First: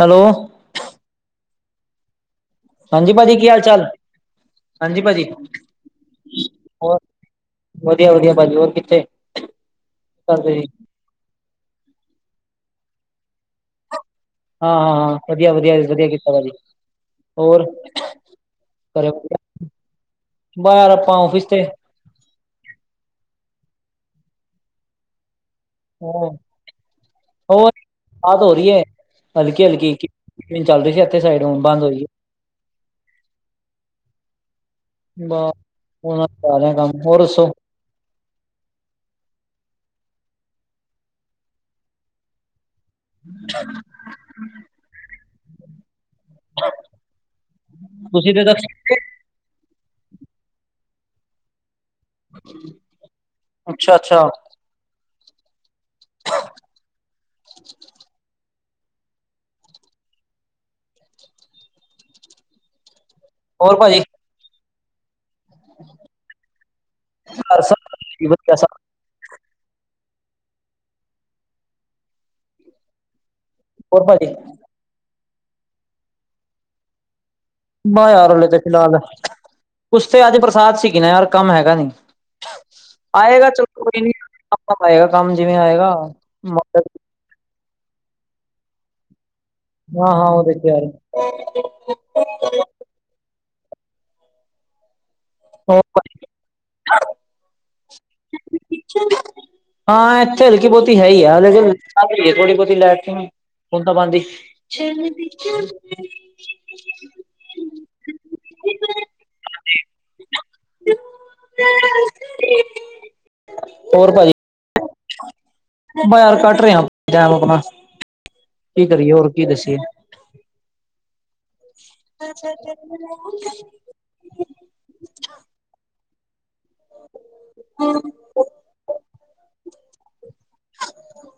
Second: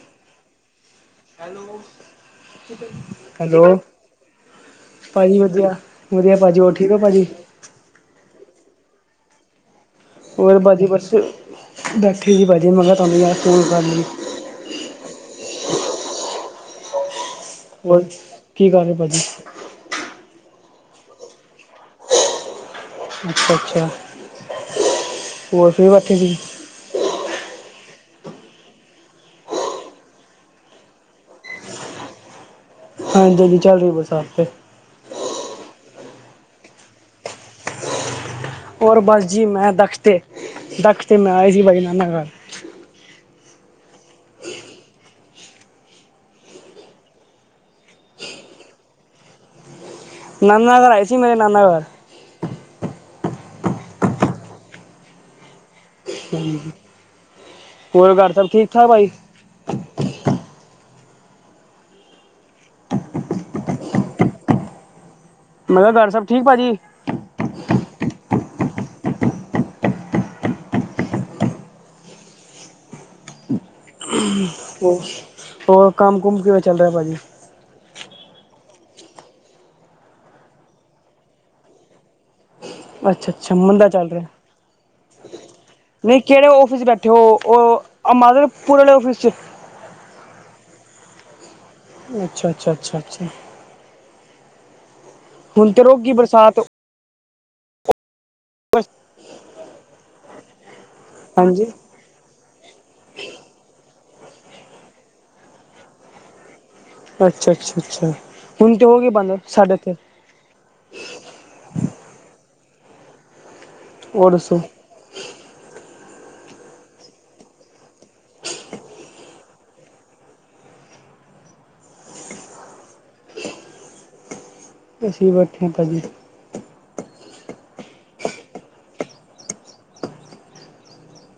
Hello hello ਹਾਂਜੀ ਭਾਜੀ ਕੀ ਹਾਲ ਹੈਲੋ ਚਾਲ ਹਾਂਜੀ ਵਧੀਆ ਵਧੀਆ ਭਾਜੀ ਹੋਰ ਠੀਕ ਹੋ ਭਾਜੀ? ਵਧੀਆ ਵਧੀਆ ਭਾਜੀ ਹੋਰ ਕਿੱਥੇ? ਕਰਦੇ ਹੋਰ ਜੀ ਬਾਜੀ ਬਸ ਬੈਠੀ ਸੀ ਭਾਜੀ ਮੈ ਕਿਆ ਤੁਆਨੂੰ ਯਾਦ ਫੋਨ ਕਰ ਲਈਏ। ਹਾਂ ਹਾਂ ਹਾਂ ਵਧੀਆ ਵਧੀਆ ਜੀ ਵਧੀਆ ਕੀਤਾ ਭਾਜੀ ਹੋਰ ਕੀ ਕਰ ਰਹੇ ਭਾਜੀ ਬਾਰ ਆਪਾਂ ਆਫਿਸ ਤੇ ਅੱਛਾ- ਅੱਛਾ ਹੋਰ ਫਰੀ ਹ ਬੈਠੇ ਸੀ ਹੋਰ ਬਾਦ ਹੋ ਰਹੀ ਹੈ ਹਲਕੀ ਹਲਕੀ ਚੱਲ ਰਹੀ ਸੀ ਇੱਥੇ ਸਾਡੇ ਹੁਣ ਬੰਦ ਹੋਈ ਹੈ। ਹਾਂਜੀ -ਹਾਂਜੀ ਚੱਲ ਰਹੀ ਹੈ ਬਰਸਾਤ ਤੇ - ਬਸ ਉਹ ਕਰ ਰਿਿਆ ਕੰਮ ਹੋਰ ਦੱਸੋ [inaudible] ਔਰ ਬਸ ਜੀ ਮੈਂ ਦਖੱ ਤੇ ਦਖ ਤੇ ਮੈਂ ਆਏ ਸੀ [inaudible] ਬਜਨਾਨਾ ਘਰ ਹਾਂ [inaudible] ਤੁਸੀਂ ਤੇ ਤ [inaudible] ਨਾਨਾ ਘਰ ਆਏ ਸੀ ਮੇਰੇ ਨਾਨਾ ਘਰ ਅੱਛਾ, ਅੱਛਾ ਹੋਰ ਘਰ ਸਭ ਠੀਕ -ਠਾਕ ਭਾਈ ਹੋਰ ਭਾਜੀ ਮੈਂ ਕਿਹਾ ਘਰ ਸਭ ਠੀਕ ਭਾਜੀ ਘਰ ਸਭ ਵਧੀਆ, ਵਧੀਆ ਸਭ ਹੋਰ ਭਾਜੀ ਹੋਰ ਕੰਮ ਕੁਮ ਕਿਵੇਂ ਚੱਲ ਰਿਹਾ ਭਾਜੀ ਬਸ ਯਾਰ ਹਲੇ ਤੇ ਫਿਲਹਾਲ, ਉਸ ਤੇ ਅੱਜ ਬਰਸਾਤ ਸੀਗੀ ਨਾ ਯਾਰ ਕੰਮ ਹੈਗਾ ਨੀ ਅੱਛਾ ਆਏਗਾ ਅੱਛਾ ਚਲੋ ਮੰਦਾ ਕੋਈ ਚੱਲ ਨੀ, ਰਿਹਾ ਆਏਗਾ ਕੰਮ ਜਿਵੇਂ ਆਏਗਾ। ਤੇ ਉਹ ਮਾਦਰ ਪੁਰ ਵਾਲੇ ਆਫਿਸ 'ਚ ਹਾਂ -ਹਾਂ ਉਹਦੇ ਵਿਚ ਅੱਛਾ, ਅੱਛਾ, ਅੱਛਾ, ਅੱਛਾ। ਹੁਣ ਤੇ ਰੁਕ ਗਈ ਬਰਸਾਤ ਹਾਂ ਇੱਥੇ ਹਲਕੀ ਬਹੁਤੀ ਹੈ ਹੀ ਆ ਹਾਂਜੀ ਲੇਕਿਨ ਥੋੜੀ ਬਹੁਤੀ ਲੈ ਬੂੰਦਾਬਾਂਦੀ ਅੱਛਾ, ਅੱਛਾ, ਅੱਛਾ ਹੁਣ ਤੇ ਹੋ ਗਈ ਬੰਦ ਸਾਡੇ ਤੇ ਹੋਰ ਭਾਜੀ? ਬਸ ਯਾਰ ਕੱਟ ਰਿਹਾ ਟ ਟਾਈਮ ਆਪਣਾ ਕੀ ਕਰੀਏ ਹੋਰ ਕੀ ਦੱਸੀਏ? ਅੱਛੱਛ [unintelligible] [unintelligible] ਅਸੀਂ ਬੈਠੇ ਭਾਜੀ ਹੁ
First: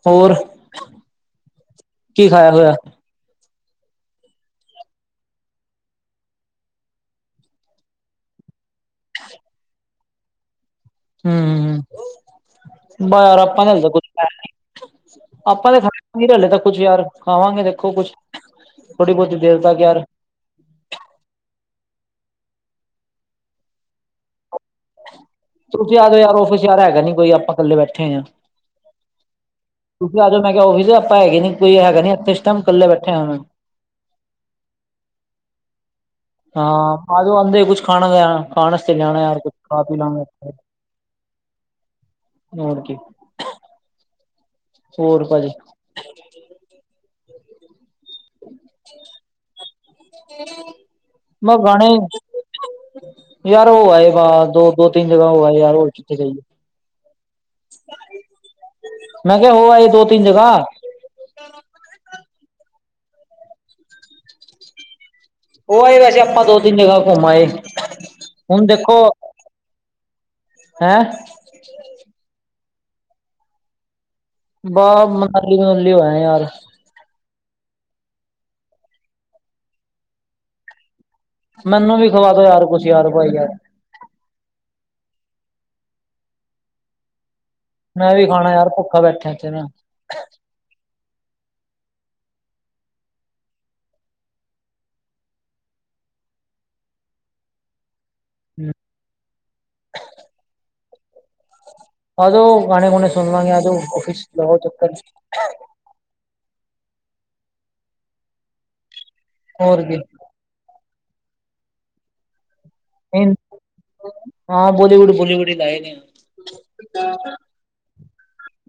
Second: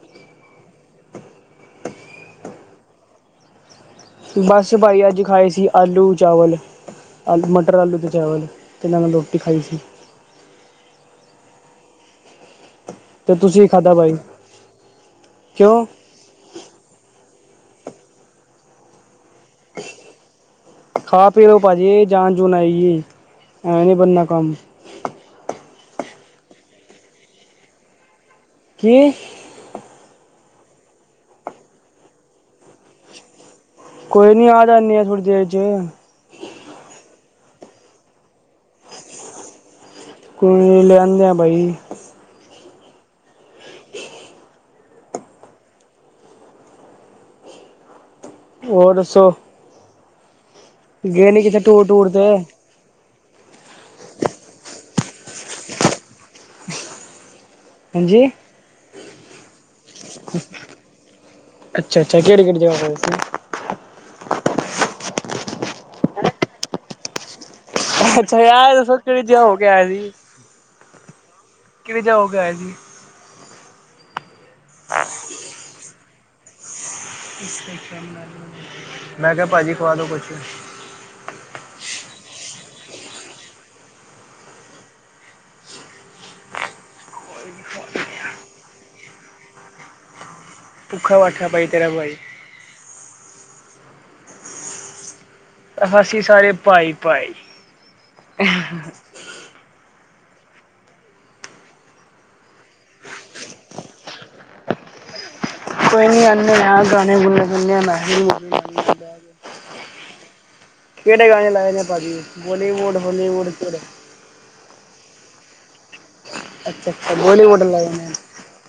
ਹੋਰ, ਕੀ ਖਾਇਆ ਹੋਇਆ। ਬਸ ਭਾਈ ਅੱਜ ਖਾਏ ਸੀ ਆਲੂ- ਚਾਵਲ ਆਲੂ ਮਟਰ ਆਲੂ ਅਤੇ ਚਾਵਲ ਅਤੇ ਨਾਲ ਰੋਟੀ ਖਾਈ ਸੀ। ਹੁ ਤੇ ਬਸ ਆਪਾ ਤੁਸੀਂ ਤ ਹਜੇ ਖਾਧਾ ਕੁਛ ਭਾਈ ਖਾਇਆ ਨਹੀ। ਕਿਉਂ ਨਹੀਂ ਹਲੇ ਤੱਕ ਕੁਛ ਯਾਰ ਖਵਾਂਗੇ ਦੇਖੋ ਕੁਛ, ਥੋੜ੍ਹੀ ਬਹੁਤ ਦੇਰ ਤੱਕ ਯਾਰ ਖਾ ਪੀ ਲੋ ਭਾਜੀ ਜਾਨ ਜੂਣ ਆਏਗੀ ਐਂਵੇ ਨੀ ਬਣਨਾ ਕੰਮ ਤੁਸੀਂ ਆ ਜਾਓ ਯਾਰ ਔਫਿਸ ਹੈਗਾ ਨੀ ਕੋਈ ਆਪਾਂ ਇਕੱਲੇ ਬੈਠੇ ਹਾਂ ਕੀ ਤੁਸੀਂ ਆ ਜਾਓ ਮੈਂ ਆਫਿਸ ਆਪਾਂ ਹੈਗੇ ਨੀ ਕੋਈ ਹੈਗਾ ਨੀ ਆਪੇ ਇਸ ਟਾਈਮ ਇਕੱਲੇ ਬੈਠੇ ਆ ਕੋਈ ਨੀ ਆ ਜਾਂਦੇ ਆ ਥੋੜੀ ਦੇਰ ਚ ਹਾਂ ਆ ਜਾਓ ਕੁਛ ਖਾਣਾ ਖਾਣ ਵਾਸਤੇ ਜਾਣਾ ਕੁਛ ਖਾ ਪੀ ਲੈਣਾ। ਕੋਈ ਲਿਆਂਦੇ ਆ ਬਾਈ ਹੋਰ ਕੀ ਹੋਰ ਭਾਜੀ ਹੋਰ ਦੱਸੋ? ਗਏ ਨੀ ਮੈਂ ਕਿਥੇ ਟੂਰ ਗਾਣੇ ਟੂਰ ਤੇ ਯਾਰ ਹੋ ਆਏ ਬਾਹਰ, ਦੋ -ਦੋ -ਤਿੰਨ ਜਗ੍ਹਾ ਹੋ ਆ ਯਾਰ ਹੋ ਕਿਥੇ ਜਾਈਏ ਹਾਂਜੀ। ਮੈਂ ਕਿਹਾ ਹੋ ਆਈ ਅੱਛਾ, ਅੱਛਾ ਕਿਹੜੀ, ਕਿਹੜੀ ਜਗ੍ਹਾ ਗਏ ਸੀ। ਹੋ ਆਏ ਵੈਸੇ ਆਪਾਂ ਦੋ -ਤਿੰਨ ਜਗ੍ਹਾ ਘੁੰਮ ਆਏ ਅੱਛਾ ਹੁਣ ਯਾਰ ਦੇਖੋ ਕਿਹੜੀ ਜਗਾ ਹੋ ਕੇ ਆਏ ਸੀ। ਹੈਂ ਕਿਹਵੇ ਜਗਾ ਹੋਕੇ ਆਏ ਜੀ। ਬਹ ਮਨਾਲੀ ਮਨੁਲੀ ਹੋਇਆ ਯਾਰ ਮੈਂ ਕਿਹਾ ਭਾਜੀ ਖਵਾ ਦਿਓ ਕੁਛ ਮੈਨੂੰ ਵੀ ਖਵਾ ਦਿੳ ਯਾਰ ਕੁਛ ਯਾਰ ਭਾਈ ਯਾਰ ਮੈਂ ਵੀ ਖਾਣਾ ਯਾਰ ਭੁੱਖਾ ਬੈਠਿਆ ਏਥੇ ਮੈਂ ਭੁੱਖਾ ਬੈਠਾ ਭਾਈ ਤੇਰਾ ਭਾਈ ਅਸੀ ਸਾਰੇ ਭਾਈ, ਭਾਈ। ਆਜੋ ਗਾਣੇੇ ਗੁਣੇੇ ਸੁਣਲਾ ਗੇ ਆਜੋ ਆਫਿਸ ਲਗਾਓ ਚਕਰ ਜੀ ਕੋਈ ਨੀ ਆਂਦੇ ਹ ਗਾਣੇ ਗੁਣੇ ਸੁਨਦੇ ਆ [unintelligible] ਹੋਰ ਕੀ ਕਿਹੜੇ ਗਾਣੇ ਲਾਏ ਨੇ ਭਾਜੀ ਬੋਲੀਵੁੱਡ ਨਹੀਂ ਹੋਲੀਵੁੱਡ ਕਿਹੜੇ ਹਾਂ ਬੋਲੀਵੁੱਡ ਬੋਲੀਵੁੱਡ ਹੀ ਲਾਏ ਨੇ ਆ ਅੱਛਾ, ਅੱਛਾ ਬੋਲੀਵੁੱਡ ਲਾਏ ਨੇ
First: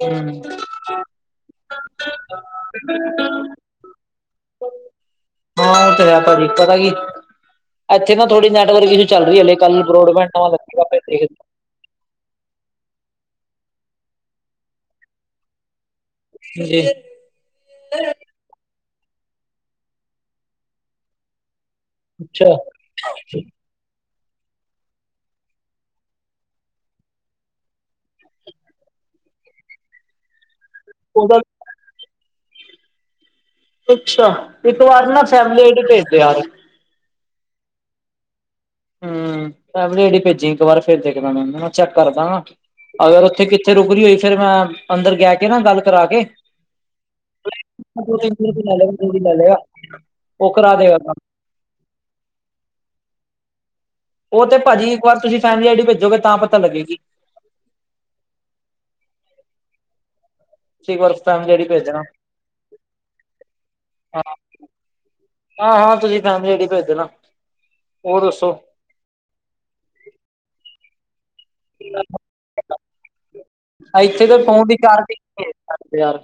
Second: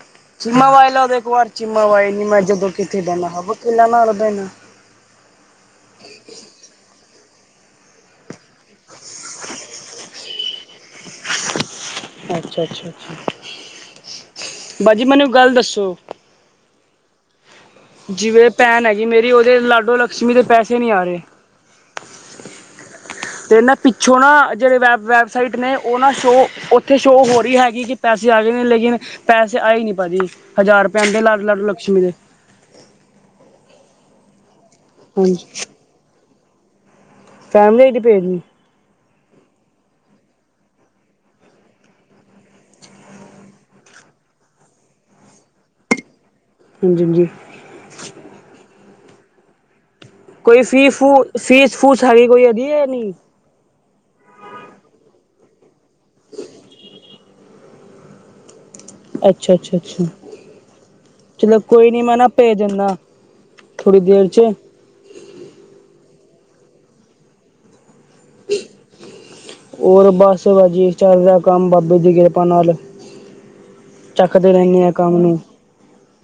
ਹੂੰ ਚੀਮਾ ਵਾਈ ਲਾਦਾ ਇੱਕ ਵਾਰ ਚੀਮਾ ਵਾਾਈ ਨੀ ਮੈਂ ਜਦੋਂ ਕਿੱਥੇ ਬਹਦਾ ਹ ਵ ਕਿਲਾ ਨਾਲ ਲ ਦੇੈਣਾ਼਼ ਹਾਂ ਉਹ ਤੇ ਹੈ ਚਲਾ ਕੀ। ਇੱਥੇ ਨਾ ਥੋੜੀ ਨੈੱਟਵਰਕ ਇਸ਼ੂ ਚੱਲ ਰਹੀ ਹੈ ਕੱਲ ਬਰੋਡ ਬੈਂਟਾਂ ਵੱਲ। ਅੱਛਾ ਅੱਛਾ ਭਾਜੀ ਮੈਨੂੰ ਗੱਲ ਦੱਸੋ। ਜੀ। ਜਿਵੇਂ ਭੈਣ ਹੈਗੀ ਮੇਰੀ ਉਹਦੇ ਲਾਡੋ ਲਕਸ਼ਮੀ ਦੇ ਪੈਸੇ ਨਹੀਂ ਆ ਰਹੇ। ਅੱਛਾ। ਤੇ ਨਾ ਪਿੱਛੋਂ ਨਾ ਜਿਹੜੇ ਵੈਬ ਵੈਬਸਾਈਟ ਨੇ ਉਹ ਨਾ ਸ਼ੋਅ ਉੱਥੇ ਸ਼ੋਅ ਹੋ ਰਹੀ ਹੈਗੀ ਕਿ਼ ਪੈਸੇ ਆ ਗਏ ਨੇ ਲੇਕਿਨ ਪੈਸੇ ਆਏ ਨਹੀਂ ਭਾਜੀ ਹਜ਼ਾਰ ਰੁਪਏ ਉਹਦਾ ਲੱਗ ਲੱਗ ਲਕਸ਼ਮੀ ਦੇ਼਼ ਅੱਛਾ ਇੱਕ ਵਾਰ ਨਾ ਹਾਂਜੀ ਫੈਮਲੀ ਇੱਥੇ ਭੇਜਦੇ ਯਾਰ। ਫੈਮਿਲੀ ਇਹਦੀ ਭੇਜਣੀ ਹੂ ਫੈਮਲੀ ਇਦੀ ਭੇਜੀ ਇੱਕ ਵਾਰ ਫਿਰ ਦੇਖਣਾ ਮ ਚੈੱਕ ਕਰਦਾ਼ ਅਗਰ ਓਥੇ-ਕਿੱਥੇ ਰੁਕਰੀ ਹੋਈ, ਫੇਰ ਮੈਂ ਅੰਦਰ ਗੈ ਕੇ ਨਾ ਗੱਲ ਕਰਾ ਕੇ ਹਾਂਜੀ-ਹਾਂਜੀ। ਦੋ-ਤਿਨ ਪੂਰੇ-ਪੂਰੇ ਲੈ ਲੇਗਾ, ਦੋ ਤਿਨ ਲੈ ਲੇਗਾ। ਉਹ ਕੋਈ ਕਰਾ ਦੇਗਾ ਫੀਸ ਫੂ ਕੰਮ ਫੀਸ ਫੂਸ ਹਗੀ ਕੋਈ ਅਧੀ ਹੈ ਨਹੀਂ ਉਹ ਤੇ ਭਾਜੀ ਇੱਕ ਵਾਰ ਤੁਸੀਂ ਫੈਮਿਲੀ ਆਈਡੀ ਭੇਜੋਗੇ ਤਾਂ ਪਤਾ ਲੱਗੇਗੀ। ਅੱਛਾ, ਅੱਛਾ, ਅੱਛਾ। ਤੁਸੀਂ ਇੱਕ ਵਾਰ ਫੈਮਿਲੀ ਚਲੋ ਆਈਡੀ ਭੇਜ ਕੋਈ ਨੀ ਦੇਣਾ ਮੈਂ ਨਾ ਪੇ ਜਾਂਦਾ ਥੋੜੀ ਦੇਰ ਚ ਹਾਂ, ਹਾਂ ਤੁਸੀਂ ਫੈਮਲੀ ਆਇਡੀ ਭੇਜ ਦੇਨਾ ਹੋਰ ਦੱਸੋ। ਹੋਰ ਬਸ ਵਜੇ। ਚੱਲਦਾ ਕੰਮ ਬਾਬੇ ਦੀ ਕਿਰਪਾ ਨਾਲ ਚੱਕਦੇ ਰਹਿੰਦੇ ਹੈ ਕੰਮ ਨੂੰ ਹੱਤ ਯਾਰ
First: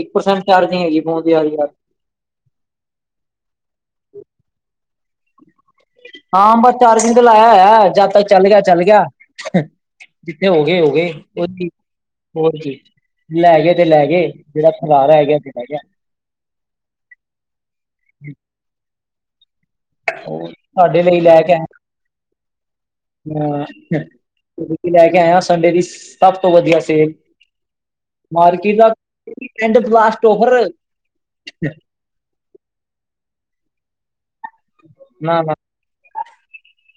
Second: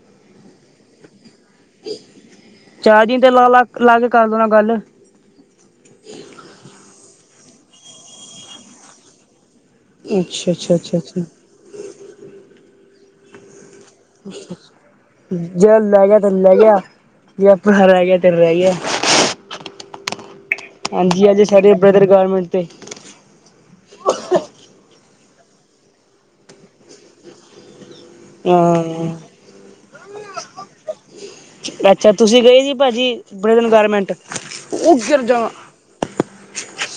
ਇੱਕ ਪਰਸੈਂਟ ਚਾਰਜ ਨਹੀਂ ਹੈਗੀ ਫੋਨ ਦੀ ਐਵੇਂ ਯਾਰ। ਚਾਰੀ ਦੇ ਨੌ ਲੱਖ ਲੱਗ ਕਰ ਦੇਣਾ ਕੱਲ ਹਾਂ ਬਸ ਚਾਰਜਿੰਗ ਤੇ ਲਾਇਆ ਆ ਜਦ ਤ ਚੱਲ ਗਿਆ ਚੱਲ ਗਿਆ ਜਿੱਥੇ ਅੱਛਾ ਹੋ ਅੱਛਾ ਗਏ ਹੋ ਅੱਛਾ ਗਏ ਅੱਛਾ ਉੱਥੇ ਹੀ ਹੋਰ ਕੀ ਲੈ ਗਏ ਤੇ ਲੈ ਗਏ ਜਿਹੜਾ ਫਰਾਰਾ ਹੈ ਗਿਆ ਇੱਥੇ ਬਹਿ ਜਾ ਗੰਦਾ ਜਿਹਾ ਰਹਿ ਗਿਆ ਤੇਰੇ ਰਹਿ ਗਿਆ ਉਹ ਤੁਹਾਡੇ ਹਾਂਜੀ ਹਜੇ ਸਾਡੇ ਬ੍ਰਦਰ ਗਰਮੈਂਟ ਤੇ ਹੂ,,, ਤੂੰ ਜੁੱਤੀ ਲੈ ਕੇ ਆਏ ਹੋ ਸੰਡੇ ਦੀ ਸਭ ਤੋਂ ਵਧੀਆ ਸੇਲ। ਮਾਰਕੀਟ ਦਾ ਹਾਂ ਕਿਉਂਕਿ ਐਂਡ ਬਲਾਸਟ ਓਵਰ ਅੱਛਾ ਤੁਸੀਂ ਗਏ ਸੀ ਭਾਜੀ ਬੜੇ ਦਿਨ ਗੈਰਮਿੰਟ ਉਹ ਗਿਰ ਨਾ ਜਾਣਾ। ਨਾ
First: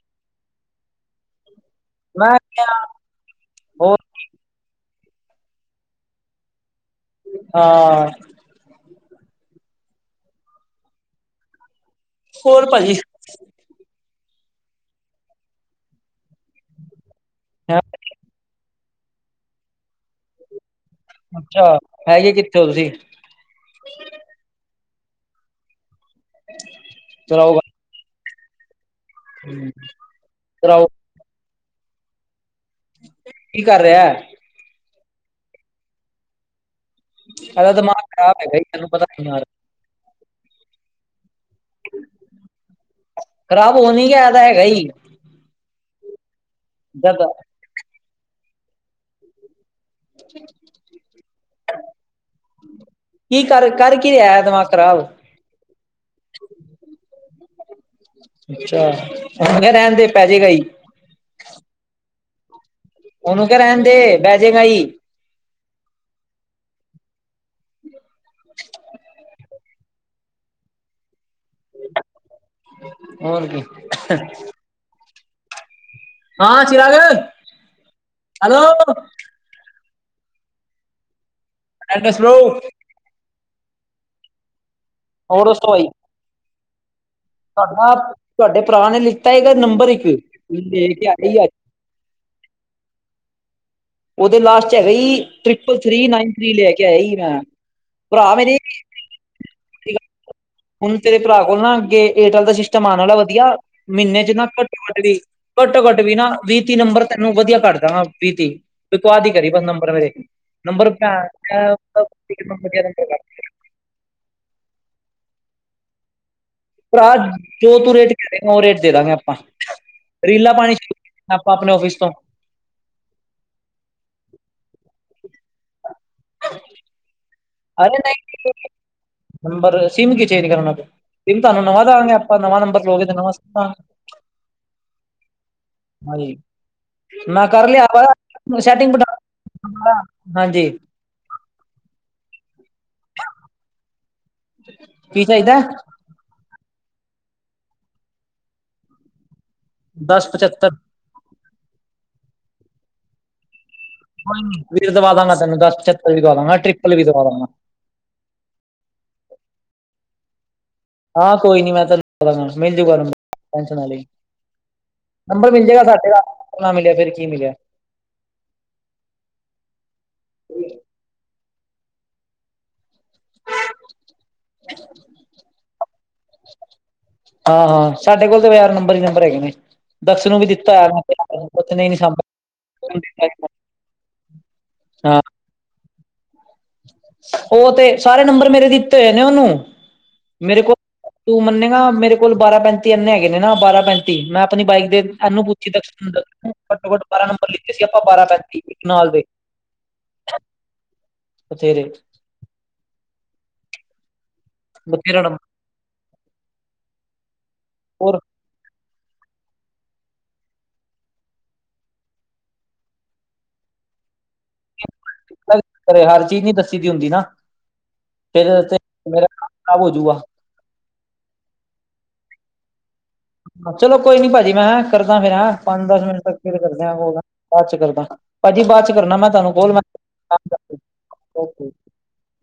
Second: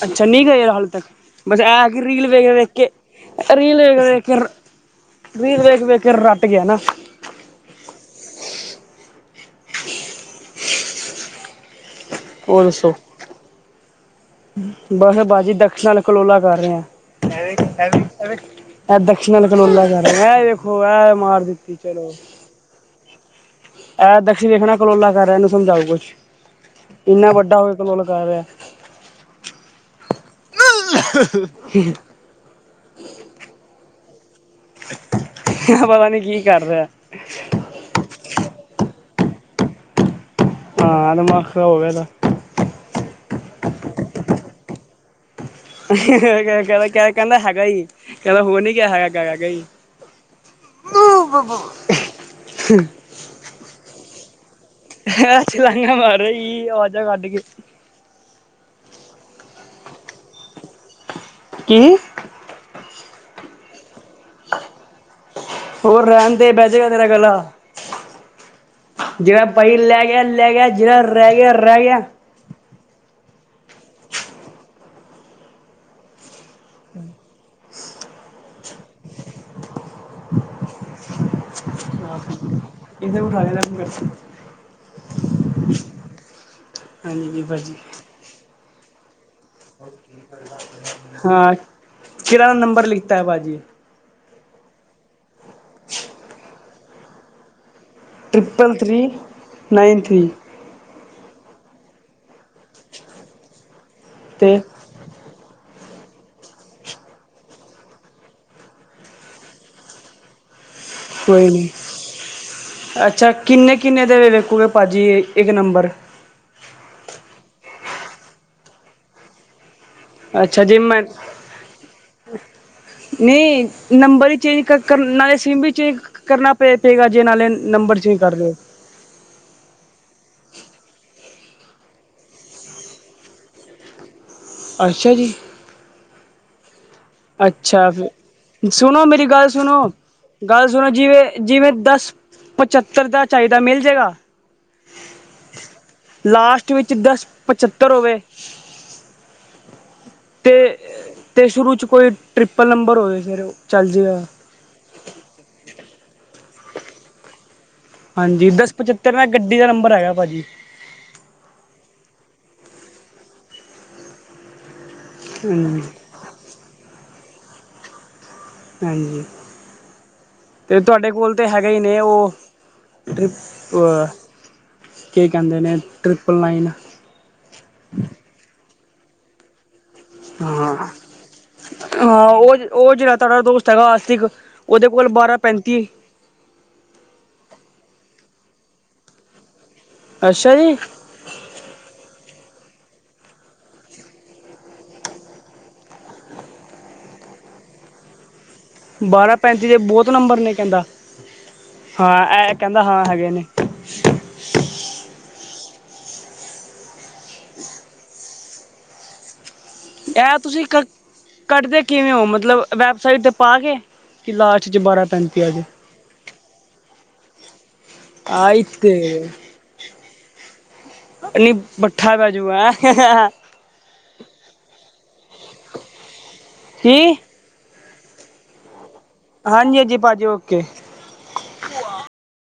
ਅੱਛਾ ਨਹੀਂ ਗਏ ਹਾਲੇ ਤੱਕ ਬਸ ਐ ਰੀਲ ਮੈਂ ਵੇਖ ਕਿਹਾ ਕੇ ਰੀਲ ਵੇ। ਕਰ ਮੀਂਹ ਵੇਖ ਵੇਖ ਕੇ ਰਟ ਗਿਆ ਨਾ ਹਾਂ। ਹੋ ਹੋਰ ਦੱਸੋ ਭਾਜੀ ਬਸ ਭਾਜੀ ਦਸ਼ਣ ਕਲੋਲਾ ਕਰ ਰਹੇਹਾ਼। ਇਹ ਵੇਖ ਹੈਂ ਐ ਇਹ ਵੇਖ ਐ ਦਕਸ਼ਣ ਕਨੋਲਾ ਕਰ ਇਹ ਵੇਖੋ ਐ। ਅੱਛਾ ਹੈਗੇ ਕਿੱਥੋਂ ਹੋ ਤੁਸੀਂ। ਇਹ ਦਕਸ਼ਿ ਵੇਖਣਾ ਕਲੋਲਾ ਕਰ ਰਿਹਾ ਇਹਨੂੰ ਸਮਝਾਓ ਕੁਛ ਇੰਨਾ ਵੱਡਾ ਹੋਏ। ਕਲੋਲ ਕਰ ਰਿਹਾ ਹੂੰ, ਕਰਾਓ। [unintelligible] ਕੀ ਕਰ ਰਿਹਾ। ਪਤਾ ਨੀ, ਕੀ ਕਰ ਰਿਹਾ ਆ। ਇਹਦਾ ਦਿਮਾਗ, ਖਰਾਬ ਹੈਗਾ ਹੀ। ਤੇਨੂੰ ਪਤਾ ਨ ਬਿਮਾਰ। ਹਾਂ, ਦਿਮਾਗ ਖਰਾਬ ਹੋ ਗਿਆ ਇਹਦਾ। ਖਰਾਬ ਹੋ ਨੀ ਗਿਆ, ਐਦਾ ਹੈਗਾ ਹੀ। ਕਹਿੰਦਾ- ਜਦ ਕਹਿੰਦਾ, ਹੈਗਾ ਹੀ। ਕਹਿੰਦਾ ਹੋ ਨੀ ਗਿਆ ਹੈਗਾ- ਹੈਗਾ ਹੀ। ਹ ਬ ਬ [unintelligible] ਕੀ ਕਰ, ਕਰ ਕੀ ਰਿਹਾ ਹੈ। ਦਿਮਾਗ ਖਰਾਬ। ਕਿਹਾ ਰਿਹਾ ਹੈ, ਛਲਾਂਘਾ ਮਾਰ ਰਿਹਾ ਸੀ, ਆਵਾਜ਼ਾਂ ਕੱਢ ਕੇ। ਅੱਛਾ। ਹੁਣ ਰਹਿਣ ਦੇ, ਪੈ ਜਾਏਗਾ ਹੀ। ਕੀ। ਉਹਨੂੰ ਕਹ ਰਹਿਣ ਦੇ, ਬਹਿ ਜਾਇਗਾ ਈ। ਹੋਰ ਰਹਿਣ ਦੇ, ਬਹਿ ਜੇਗਾ ਤੇਰਾ ਗਲਾ। ਜਿਹੜਾ ਭਾਈ, ਲੈ ਗਿਆ- ਲੈ ਗਿਆ। ਜਿਹੜਾ ਰਹਿ ਗਿਆ- ਰਹਿ ਗਿਆ। ਹੋਰ ਕੀ। ਹਾਂ, ਚੀਰਾ ਗੇ। ਹੈਲੋ। ਡੈਂਡ ਸੋ। ਇੰਨੇ ਉਠਾ, ਦੇਣਾ ਮੇਰੇ ਸੇ। ਹੋਰ, ਸੋਵਾਈ ਹਾਂਜੀ ਜੀ ਭਾਜੀ ਤੁਡਾ। ਤੁਹਾਡੇ ਭਰਾ ਨੇ, ਲਿੱਤਾ ਹੈਗਾ। ਨੰਬਰ ਇੱਕ, ਬੜੀ ਦੇਰ ਸੇ ਆਤੀ ਹੈ। ਹਾਂ ਕਿਹੜਾ ਨੰਬਰ, ਲਿਖਤਾ ਹੈ। ਬਾਅਜੀ। ਉਹਦੇ ਲਾਸਟ ਚ ਹੈਗਾ ਭੀ। ਟ੍ਰਿਪਲ ਥ੍ਰਰੀ, ਨਾਈਨ, ਥ੍ਰੀ, ਲੈ ਕੇ ਆਇਆ ਹੇਗਾ। Triple three, nine three. ਹੁਣ ਤੇਰੇ ਭਰਾ ਕੋਲ ਨਾ, ਅੱਗੇ ਏਅਰਟੈਲ ਦਾ, ਸਿਸਟਮ ਆਉਣ ਵਾਲਾ, ਵਧੀਆ ਮਹੀਨੇ ਚ ਨਾ ਘੱਟ ਘੱਟੋ- ਘੱਟ, ਵੀ ਨਾ। ਵੀ, ਤੀਹ ਨੰਬਰ ਤੈਨੂੰ ਵਧੀਆ ਕਰ ਦਾਵਾ, ਵੀ, ਤੀਹ। ਇੱਕ ਬਾਦ ਹੀ, ਕਰੀ ਬਸ ਨੰਬਰ ਮੇਰੇ। ਨੰਬਰ [unintelligible] ਅੱਛਾ ਕਿੰਨੇ- ਕਿੰਨੇ, ਦੇ, ਵੇਕੋਗੇ ਭੱਜੀ, ਇੱਕ ਨੰਬਰ। ਭਰਾ, ਜੋ ਤੂੰ ਰੇਟ ਕਰੇਗਾ। ਉਹ ਰੇਟ ਦੇ ਦਾਂਗੇ ਆਪਾਂ। ਰਰੀਲਾ ਪਾਣੀ ਸ਼ੁਰੂ, ਕੀਤੀ ਨਾ। ਆਪਾਂ ਆਪਣੇ ਆਫਿਸ ਤੋਂ। ਅ [unintelligible] ਨਹੀਂ ਨੰਬਰ ਵੀ, ਚੇਂਜ ਕ ਕ ਕਰਨਾ ਹੈ। ਸਿੰਮ ਵੀ ਚੇਂਜ ਕ ਕਰਨਾ ਪਏ ਜਾਏਗਾ। ਜੇ ਨਾਲੇ ਅਰੇ ਨੰਬਰ ਚੇਂਜ ਕਰ ਲਿਓ ਨਹੀਂ, ਨੰਬਰ ਸਿਮ ਕੀ, ਚੇਂਜ ਕਰਨਾ ਪ ਸਿਮ ਤੁਹਾਨੂੰ ਨਵਾਂ, ਦਵਾਂਗੇ ਆਪਾਂ। ਨਵਾਂ ਨੰਬਰ ਲਗੇ ਤੇ ਨਵਾਂ ਸੀਮ ਦਵਾਂਗੇ। ਅੱਛਾ ਜੀ। ਹਾਂਜੀ। ਮੈਂ ਕਰ ਲਿਆ ਅੱਛਾ। ਫੇਰ, ਵਾ ਸੈਟਿੰਗ ਸੁਣੋ ਬਿਠਾ ਮੇਰੀ ਗੱਲ ਸੁਣੋ। ਗਾਲ ਹਾਂਜੀ ਸੁਣੋ ਜੀਵੇ ਜਿਵੇਂ, ਦਸ, ਪਚੱਤਰ ਦਾ, ਚਾਹੀਦਾ। ਮਿਲ ਜੇਗਾ। ਕੀ ਚਾਹੀਦਾ? ਲਾਸਟ ਵਿੱਚ, ਦਸ, ਪਝੱਤਰ ਹੋਵੇ। ਦਸ ਪਚੱਤਰ ਤੇ, ਤੇ ਸ਼ੁਰੂ ਚ। ਕੋਈ ਟ੍ਰਿਪਲ ਨੰਬਰ, ਹੋਵੇ ਫੇਰ ਚੱਲ ਜਾਏਗਾ। ਵੀਰ, ਦਵਾ ਦਾਂਗਾ ਤੈਨੂੰ। ਦਸ, ਚਛੱਤਰ ਵੀ, ਦਵਾ ਦਵਾਂਗਾ। ਟ੍ਰਿਪਲ ਵੀ ਦਵਾ ਦਾਂਗਾ। ਹਾਂਜੀ। ਦਸ, ਪਚੱਤਰ ਮੈਂ ਗੱਡੀ ਦਾ, ਨੰਬਰ ਹੈਗਾ ਭਾਜੀ। ਹਾਂ ਕੋਈ ਨੀ, ਮੈਂ ਤੁਹਾਨੂੰ ਮਿਲ ਜੂਗਾ, ਨੰਬਰ ਟੈਂਸ਼ਨ ਨਾ ਲਈ। ਨੰਬਰ ਮਿਲ ਹਾਂਜੀ ਜਾਏਗਾ, ਸਾਡੇ ਵਾਲਾ। ਨਾ ਮਿਲਿਆ, ਫੇਰ ਕੀ ਮਿਲਿਆ। ਹਾਂਜੀ। ਤੇ ਤੁਹਾਡੇ ਕੋਲ ਤਾਂ, ਹੈਗੇ ਹੀ ਨੇ। ਉਹ ਟ੍ਰਿਪ ਕੀ ਕਹਿੰਦੇ ਨੇ, ਟ੍ਰਿਪਲ ਨਾਈਨ। ਹਾਂ- ਹਾਂ। ਸਾਡੇ ਕੋਲ ਤਾਂ ਯਾਰ, ਨੰਬਰ ਹੀ ਨੰਬਰ ਹੈਗੇ ਨੇ। ਦਕਸ਼ ਨੂੰ ਵੀ ਦਿੱਤਾ ਹਾਂ। ਯਾਰ ਮੈਂ ਉਹਨੇ ਨੀ ਹਾਂ ਉਹ, ਉਹ ਜਿਹੜਾ, ਤੁਡਾ ਸਾਂਭਿਆ ਦੋਸਤ। ਸਗਾ ਸਾਤਿਕ, ਉਹਦੇ ਕੋਲ ਹਾਂ ਬਾਰਾ, ਪੈਂਤੀ। ਉਹ ਤੇ, ਸਾਰੇ ਨੰਬਰ ਮੇਰੇ, ਦਿੱਤੇ ਹੋਏ ਨੇ ਉਹਨੂੰ। ਅੱਛਾ ਮੇਰੇ ਕੋਲ ਜੀ ਤੂੰ ਮੰਨੇਗਾ ਮੇਰੇ ਕੋਲ ਬਾਰਾਂ ਪੈਂਤੀ ਐੰਨੇ ਹੈਗੇ ਨੇ ਨਾ ਬਾਰਾਂ-ਪੈਂਤੀ ਮੈਂ ਆਪਣੀ ਬਾਈਕ ਦੇ ਇਹਨੂੰ ਪੁੱਛੀ ਦਕਸ਼ ਨੂੰ ਘੱਟੋ-ਘੱਟ ਬਾਰ੍ਹਾਂ ਨੰਬਰ ਲਿੱਤੇ ਸੀ ਆਪਾਂ ਬਾਰ੍ਹਾਂ ਪੈਂਤੀ ਤੇ ਬਾਰ੍ਹਾਂ ਪੈਂਤੀ ਦੇ ਬਹੁਤ ਨੰਬਰ ਨੇ ਕਹਿੰਦਾ- ਉਹ ਤੇੇਰੇ ਹਾਂ ਇਹ ਕਹਿੰਦਾ ਹਾਂ ਹੈਗੇ ਨੇ। ਮੱਤੀ ਰਾੜਾ। ਔਰ ਇਹ ਤੁਸੀਂ ਕ ਕੱਰਦੇ ਕਿਵੇਂ ਹੋ ਮਤਲਬ ਵੈਬਸਾਈਟ'ਤੇ ਪਾ ਕੇ ਕਿ ਲਾਸਟ ਚ ਬਾਰਾਂ ਪੈਂਤੀ ਆ ਜੇ ਘਰੇ ਹਰ ਚੀਜ਼ ਨੀ ਦੱਸੀ ਦੀ ਹੁੰਦੀ ਨਾ ਫੇਰ ਆਈ ਤੇ ਮੇਰਾ ਤੇਰੀ ਕੰਮ ਖ਼ਰਾਬ ਹੋਜੂਗਾ। ਨਹੀਂ ਭੱਠਾ ਬੈਹਜੂਗਾ ਹੈਂ ਚਲੋ ਕੋਈ ਨੀ ਪਾਜੀ ਮੈਂ ਹੈ ਕਰਦਾ ਫੇਰ ਹੈ ਪੰਜ-ਦਸ ਮਿੰਟ ਤੱਕ ਫਿਰ ਕਰਦਾ। ਕੀ ਬਾਦ ਚ ਕਰਦਾ ਪਾਜੀ ਬਾਦ ਚ ਕਰਨਾ ਮੈਂ ਤੁਹਾਨੂੰ ਕੌਲ ਹਾਂਜੀ ਹਾਂਜੀ ਭਾਜੀ ਕੰਮ ਓਕੇ ਕਰਲਾ